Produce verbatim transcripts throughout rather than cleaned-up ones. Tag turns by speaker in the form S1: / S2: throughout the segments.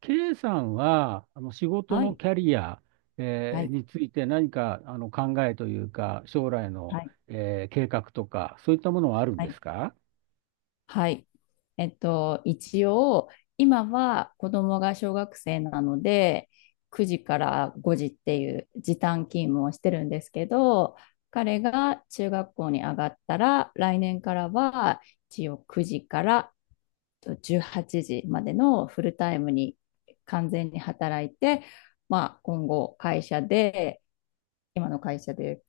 S1: K さんは、あの仕事
S2: は
S1: の
S2: い。
S1: キャリア、
S2: は
S1: え
S2: い、
S1: ーについて何かあの考えというか、将来の、
S2: はい、
S1: えー計画とか、そういったものはあるん
S2: は
S1: で
S2: い、
S1: すか？
S2: はい。えっと、一応、今は子供が小学生なので、くじからごじっていう時短勤務をしてるんですけど、彼が中学校に上がったら、来年からは一応くじからとじゅうはちじまでのフルタイムに完全に働いて、まあ、今後会社で、今の会社で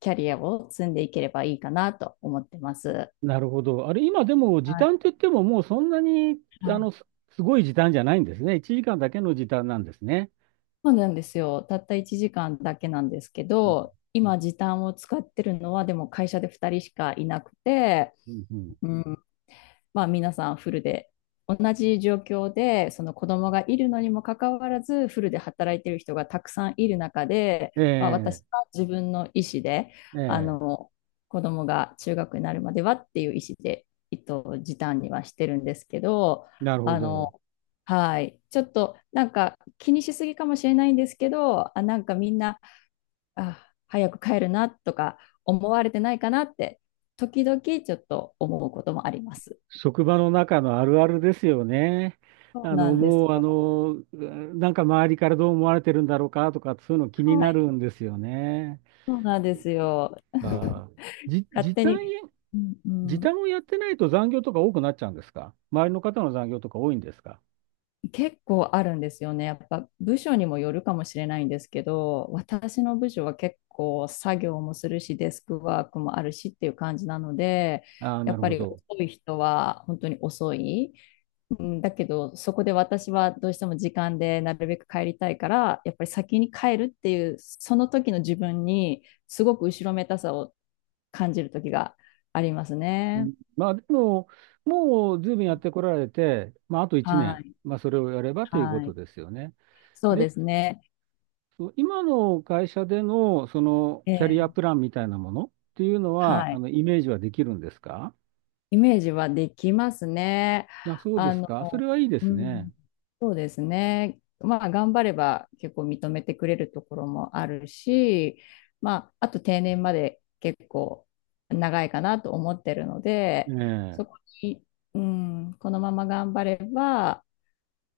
S2: キャリアを積んでいければいいかなと思ってます。
S1: なるほど。あれ、今でも時
S2: はい。
S1: 短って言っても、もうそんなに、
S2: は
S1: あ
S2: い。
S1: の、す、すごい時短じゃないんですね。いちじかんだけの時短なんですね。
S2: そうなんですよ。たったいちじかんだけなんですけ
S1: うん、
S2: ど、今時短を使ってるのはでも会社でふたりしかいなくて、
S1: うん、うん、
S2: うまあ、皆さんフルで同じ状況でその子供がいるのにもかかわらずフルで働いている人がたくさんいる中で、まあ、
S1: え
S2: 私
S1: え
S2: は自分の意思であ
S1: ええ。
S2: の子供が中学になるまではっていう意思で、えっと、時短にはしてるんですけど
S1: なるほ
S2: あ
S1: ど。
S2: のはい、ちょっとなんか気にしすぎかもしれないんですけどあなんかみんなあ早く帰るなとか思われてないかなって時々ちょっと思うこともあります。
S1: 職場の中のあるあるですよね。
S2: そう
S1: あ
S2: な
S1: の、
S2: んです
S1: もう、あ
S2: よ。
S1: の、なんか周りからどう思われてるんだろうかとか、そういうの気に
S2: は
S1: な
S2: い、
S1: るんですよね。
S2: そうなんですよ。
S1: あー、じ、
S2: 勝
S1: 時
S2: 手
S1: 短
S2: に、うんう
S1: 時
S2: ん、
S1: 短をやってないと残業とか多くなっちゃうんですか？周りの方の残業とか多いんですか？
S2: 結構あるんですよね。やっぱ部署にもよるかもしれないんですけど、私の部署は結構作業もするし、デスクワークもあるしっていう感じなので、
S1: ああー、
S2: や
S1: な
S2: っ
S1: る
S2: ぱ
S1: ほ
S2: り
S1: ど。
S2: 遅い人は本当に遅い。うん、だけど、そこで私はどうしても時間でなるべく帰りたいから、やっぱり先に帰るっていう、その時の自分に、すごく後ろめたさを感じる時があります
S1: う
S2: ね。
S1: ん。まあ、でも、もう随分やってこられて、まあ、あと1
S2: は
S1: 年、
S2: い、
S1: まあ、それをやればというこ
S2: は
S1: と
S2: い。
S1: ですよね。
S2: そう
S1: で、
S2: ですね。
S1: そう今の会社での、その、
S2: え
S1: キャリア
S2: え、
S1: プランみたいなものっていうのは、
S2: は
S1: あ
S2: い。
S1: の、イメージはできるんですか？
S2: イメージはできますね。
S1: あ、そうで
S2: あ
S1: す
S2: の、
S1: か。それはいいで
S2: う
S1: す
S2: ん、
S1: ね。
S2: そうですね。まあ、頑張れば結構認めてくれるところもあるし、まあ、あと定年まで結構長いかなと思ってるの
S1: え
S2: で、
S1: え。
S2: そこに、うん、このまま頑張れば、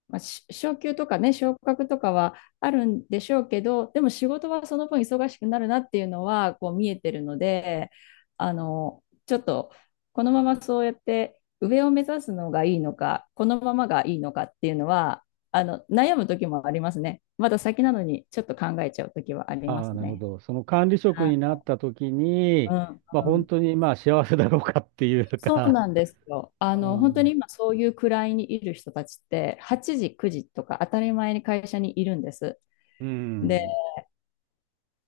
S2: まあ、昇給とかね、昇格とかはあるんでしょうけど、でも仕事はその分忙しくなるなっていうのはこう見えてるので、あの、ちょっとこのままそうやって上を目指すのがいいのか、このままがいいのかっていうのは、あの、悩む時もありますね。まだ先なのにちょっと考えちゃう時はありま
S1: ああ、
S2: す
S1: なるほ
S2: ね。
S1: ど。その管理職
S2: あ
S1: になった時に、
S2: うん
S1: まあ
S2: う
S1: 本
S2: ん、
S1: 当にまあ幸せだろうかっていう
S2: そう
S1: か、
S2: なんですよ。あの、
S1: う
S2: 本当に
S1: ん。
S2: 今そういう位にいる人たちって、はちじ、くじとか当たり前に会社にいるんです。
S1: う
S2: で
S1: ん。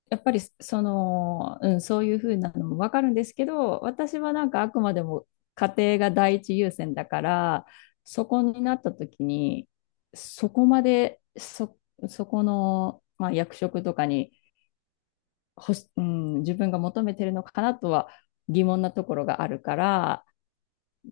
S2: やっぱりその、うん、そういうふうなのもわかるんですけど、私はなんかあくまでも家庭が第一優先だから、そこになった時に、そこまで、そ、そこの、まあ、役職とかにほし、うん、自分が求めてるのかなとは疑問なところがあるから、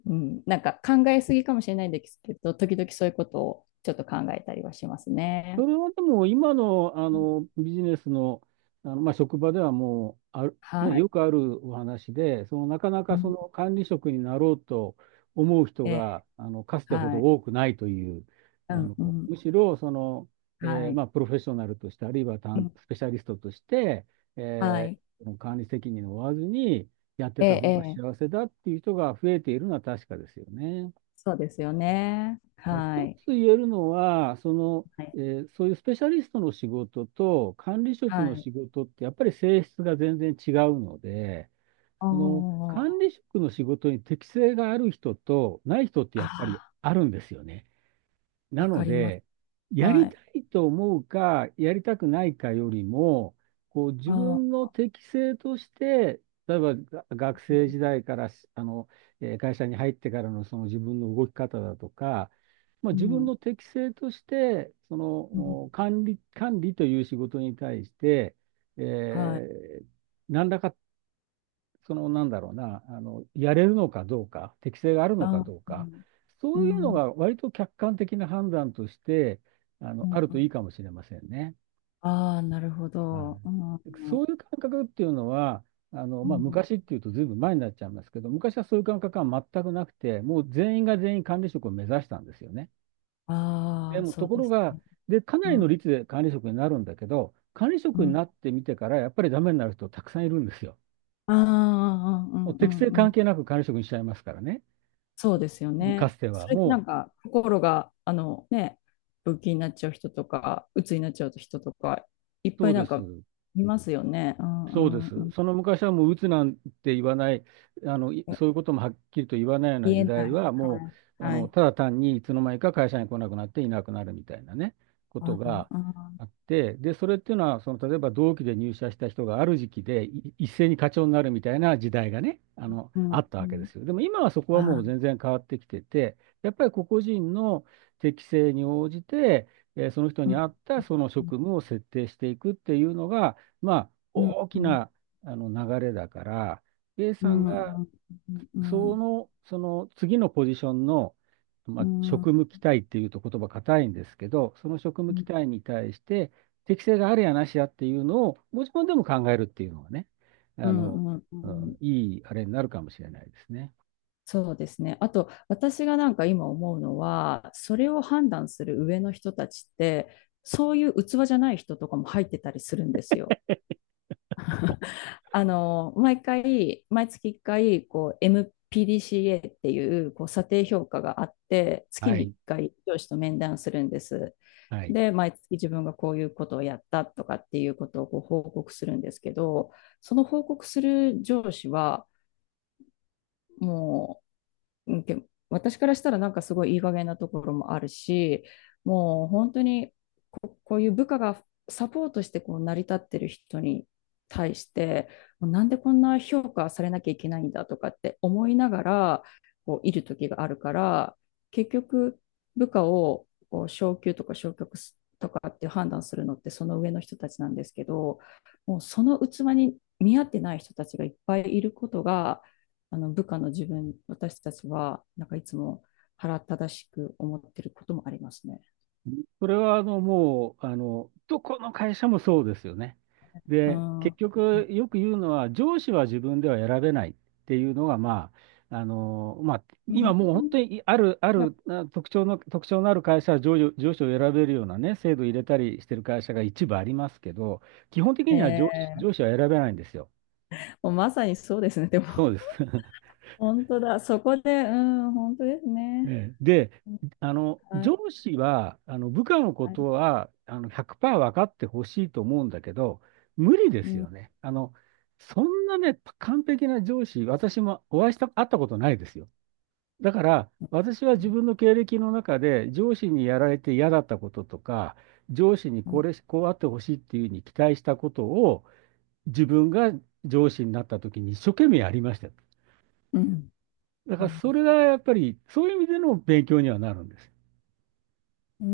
S2: うん、なんか考えすぎかもしれないんですけど、時々そういうことをちょっと考えたりはします
S1: そ
S2: ね。
S1: れはでも今の、あのビジネスの、あのまあ、職場ではもうある、ね、
S2: はい。
S1: よくあるお話で、そのなかな
S2: う
S1: かそ
S2: ん、
S1: の管理職になろうと思う人
S2: え
S1: があのかつ
S2: ー、
S1: てほ
S2: は
S1: ど
S2: い。
S1: 多くないという、あ
S2: うん、
S1: の
S2: うん、
S1: むしろその、
S2: は
S1: えー
S2: い。
S1: まあ、プロフェッショナルとして、あるいは
S2: う
S1: 担
S2: ん
S1: スペシャリストとして、
S2: は
S1: えー
S2: い。
S1: 管理責任を負わずにやって
S2: え
S1: た
S2: え、
S1: 方
S2: え
S1: が幸
S2: え。
S1: せだっていう人が増えているのは確かですよね。
S2: そうですよね。
S1: まあ
S2: は
S1: 一
S2: い。
S1: つ言えるのは、その、
S2: は
S1: え
S2: い。
S1: ーそういうスペシャリストの仕事と管理職
S2: は
S1: の
S2: い。
S1: 仕事ってやっぱり性質が全然違うので、
S2: あ
S1: その管
S2: ー
S1: 理職の仕事に適性がある人とない人ってやっぱり
S2: ああ
S1: あるんですよね。な
S2: わ
S1: の
S2: かります。
S1: で、や
S2: は
S1: りた
S2: い。
S1: いと思うか、やりたくないかよりも、こう自
S2: あ
S1: 分
S2: あ、
S1: の適性として、例えばが学生時代からしあの、えー会社に入ってからのその自分の動き方だとか、まあ、
S2: う
S1: 自分
S2: ん。
S1: の適性として、そ
S2: う
S1: のお
S2: ん。
S1: 管理、管理という仕事に対して、え
S2: はい。
S1: ー何らかその、なんだろうな、あの、やれるのかどうか、適性がある
S2: あ
S1: のか
S2: あ、
S1: どう
S2: う
S1: か、
S2: ん。う
S1: そういうの
S2: ん。
S1: が割と客観的な判断として、あ
S2: う
S1: の、あ
S2: ん。
S1: る
S2: う
S1: と
S2: ん
S1: いいかもしれませんね。
S2: ああ、なるほ
S1: は
S2: ど。うん。
S1: い。そ
S2: う
S1: ういう感覚っていうのは、あの、まあ、
S2: ん。
S1: 昔っていうとずいぶん前になっちゃいますけど、昔はそういう感覚は全くなくて、もう全員が全員管理職を目指したんですよね。
S2: あ
S1: で
S2: あ、
S1: も、
S2: そ
S1: と
S2: う
S1: こ
S2: で
S1: ろ
S2: す
S1: が、
S2: ね。
S1: で、かな
S2: う
S1: りの
S2: ん。
S1: 率で管理職になるんだけど、管理
S2: う
S1: 職に
S2: ん。
S1: なってみてから、やっぱりダメになる人たくさんいるんですよ。
S2: ああ、う
S1: もう
S2: ん。うん。う
S1: 適性
S2: ん。う
S1: 関
S2: ん
S1: 係なく管理職にしちゃいますからね。
S2: そうですよ
S1: か
S2: ね。
S1: つては。
S2: それってな
S1: も
S2: ん
S1: う、
S2: か心があのね、病気になっちゃう人とか、鬱になっちゃう人とか、いっぱ
S1: そう
S2: い
S1: で
S2: なんか
S1: す。
S2: いますよね。う
S1: そうで
S2: んうん
S1: す。
S2: う
S1: その昔はもう鬱なんて言わない、あの、い
S2: ん。
S1: そういうこともはっきりと言わないような
S2: 言
S1: 時
S2: えな
S1: 代
S2: い。
S1: は、
S2: は
S1: も
S2: い
S1: う、あ
S2: は
S1: の、
S2: い。
S1: ただ単にいつの間にか会社に来なくなっていなくなるみたいなね、こ
S2: あ
S1: とが
S2: あ、
S1: あって、で、それっていうのは、その、例えば同期で入社した人がある時期でい一斉に課長になるみたいな時代がね、あの、
S2: う
S1: あ
S2: ん
S1: った
S2: う
S1: わけで
S2: ん。
S1: すよ。でも今はそこ
S2: あ
S1: はもう
S2: あ、
S1: 全然変わってきてて、やっぱり個々人の適性に応じて、えーその人
S2: う
S1: に
S2: ん。
S1: 合ったその
S2: う
S1: 職務を設定していくっていうのが、まあ、
S2: ん
S1: 大
S2: う
S1: き
S2: ん
S1: なあの流れだから、A
S2: う
S1: さん
S2: んう
S1: が
S2: んう
S1: そ
S2: ん
S1: の、その次のポジションの、ま
S2: う
S1: あ、
S2: んう
S1: 職
S2: ん
S1: 務期待っていうと言葉硬いんですけど、その職
S2: う
S1: 務期
S2: ん
S1: 待に対して適性があるやなしやっていうのをご自分でも考えるっていうのがね、
S2: う
S1: あ
S2: ん
S1: の、
S2: うんう
S1: う
S2: ん
S1: ん、いいあれになるかもしれないですね。
S2: そうですね。あと、私がなんか今思うのは、それを判断する上の人たちって、そういう器じゃない人とかも入ってたりするんですよ。あの、毎回、毎月いっかい、こう、エムピーディーシーエー っていう、こう、査定評価があって、月
S1: は
S2: に1
S1: い。
S2: 回上司と面談するんです。
S1: はい。
S2: で、毎月自分がこういうことをやったとかっていうことをこう報告するんですけど、その報告する上司は、もうんけ私からしたらなんかすごいいい加減なところもあるし、もう本当にこ、こういう部下がサポートしてこう成り立ってる人に対して、もうなんでこんな評価されなきゃいけないんだとかって思いながらこういる時があるから、結局部下をこう昇給とか昇格すとかって判断するのってその上の人たちなんですけど、もうその器に見合ってない人たちがいっぱいいることが、あの部下の自分、私たちは、なんかいつも腹正しく思ってることもありますね。
S1: それはあのもうあのどこの会社もそうですよね。
S2: う
S1: で
S2: ん。
S1: 結
S2: う
S1: 局よく言うのは上司は自分では選べないっていうのがまあ、あのまあ、今もう本当
S2: ん
S1: にある、あるあ特徴の、特徴のある会社は上司、上司を選べるようなね制度を入れたりしてる会社が一部ありますけど、基本的には上司、
S2: ええ
S1: 上司は選べないんですよ。
S2: もうまさにそうですね。でも、
S1: そうです。
S2: 本当だ。そこで、うん、本当です
S1: え
S2: ね。
S1: え。で、あの、
S2: はい、
S1: 上司は、あの、部下のこ
S2: は
S1: と
S2: い。
S1: は、あの、ひゃくパーセント分かってほしいと思うんだけど、無理で
S2: う
S1: す
S2: ん、
S1: よね。あの、そんなね、完璧な上司、私もお会いした、会ったことないですよ。だから、
S2: う
S1: 私は自
S2: ん、
S1: 分の経歴の中で、上司にやられて嫌だったこととか、上司に
S2: う
S1: こ
S2: ん、
S1: れ、こうあってほしいっていうふうに期待したことを、自分が上司になった時に一生懸命やりました。
S2: うん。
S1: だか
S2: う
S1: ら、
S2: ん
S1: それがやっぱり、そういう意味での勉強にはなるんです。
S2: うー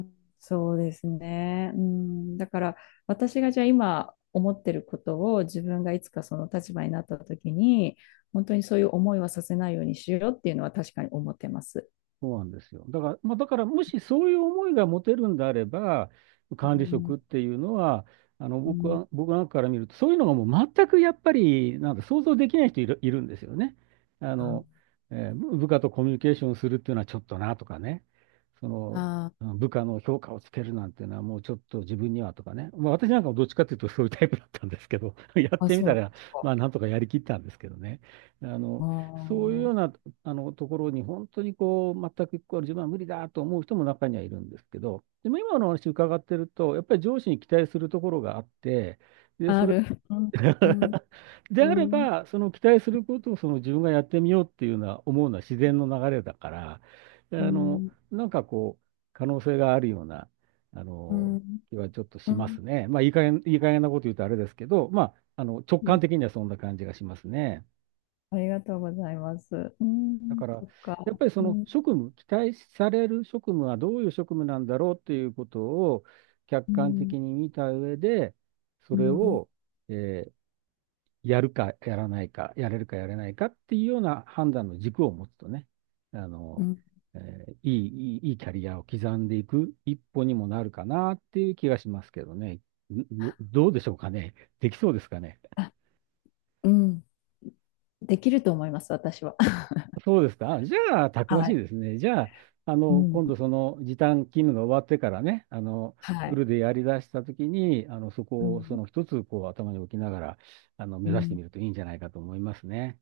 S2: ん、そうですね。うん、だから私がじゃあ今思ってることを自分がいつかその立場になった時に本当にそういう思いはさせないようにしようっていうのは確かに思ってます。
S1: そうなんですよ。だから、まあ、だからもしそういう思いが持てるんであれば、管
S2: う
S1: 理職
S2: ん、
S1: っていうのは、あの
S2: う
S1: 僕
S2: ん
S1: は、僕なんかから見ると、そういうのがもう全くやっぱり、なんか想像できない人いる、いるんですよね。あの、
S2: あ
S1: えー部部下とコミュニケーションするっていうのはちょっとなとかね、その、うん、
S2: あ
S1: 部下の評価をつけるなんていうのはもうちょっと自分にはとかね、まあ、私なんかもどっちかっていうとそういうタイプだったんですけど、やっ
S2: ー、あ
S1: てみ
S2: そう
S1: た
S2: なん
S1: ら、
S2: ですか。
S1: まあなんとかやりきったんですけどね。あの、そういうよう
S2: あ
S1: なあのところに本当にこう全くこう自分は無理だと思う人も中にはいるんですけど、でも今の話伺ってると、やっぱり上司に期待するところがあって、で、
S2: あ
S1: そ
S2: あ
S1: れ
S2: る。うん、うん、
S1: で
S2: う
S1: あれ
S2: ん、
S1: ば、その期待することをその自分がやってみようっていうのは思うのは自然の流れだから、あ
S2: う
S1: の
S2: ん、
S1: なんかこう、可能性があるようなあ
S2: う
S1: の
S2: ん、
S1: 気はちょっと
S2: う
S1: しま
S2: ん
S1: すね。まあ、いい加減、いい加減なこと言うとあれですけど、まあ、あの直
S2: い
S1: 感
S2: え
S1: 的にはそんな感じがしますね。
S2: ありがとうございます。う
S1: だ
S2: ん、
S1: から、
S2: そっか。
S1: やっぱりそ
S2: う
S1: の
S2: ん、
S1: 職務、期待される職務はどういう職務なんだろうということを客
S2: う
S1: 観
S2: ん、
S1: 的に見た上で、そ
S2: う
S1: れ
S2: ん、
S1: を、えーやるかやらないか、やれるかやれないかっていうような判断の軸を持つとね、あ
S2: う
S1: の、
S2: ん。
S1: えーいい、いい、いいキャリアを刻んでいく一歩にもなるかなっていう気がしますけどね。ど、どうでしょうかね。できそうですかね。
S2: うんできると思います、私は。
S1: そうですか。あじゃあ、たくま
S2: は
S1: しい
S2: い。
S1: ですね。じゃあ、あ
S2: う
S1: の、今度
S2: ん。
S1: その時短勤務が終わってからね、あの、
S2: は
S1: フ
S2: い。
S1: ルでやり出したときに、あの、そ
S2: う
S1: こをそ
S2: ん。
S1: の一つ、こう、頭に置きながら、あの、目
S2: う
S1: 指して
S2: ん。
S1: みるといいんじゃないかと思いますね。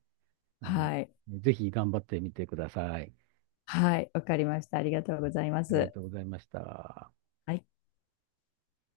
S1: あの、
S2: はい。
S1: ぜひ頑張ってみてください。
S2: はい。わかりました。ありがとうございま
S1: ありが
S2: す。
S1: とうございました。
S2: はい。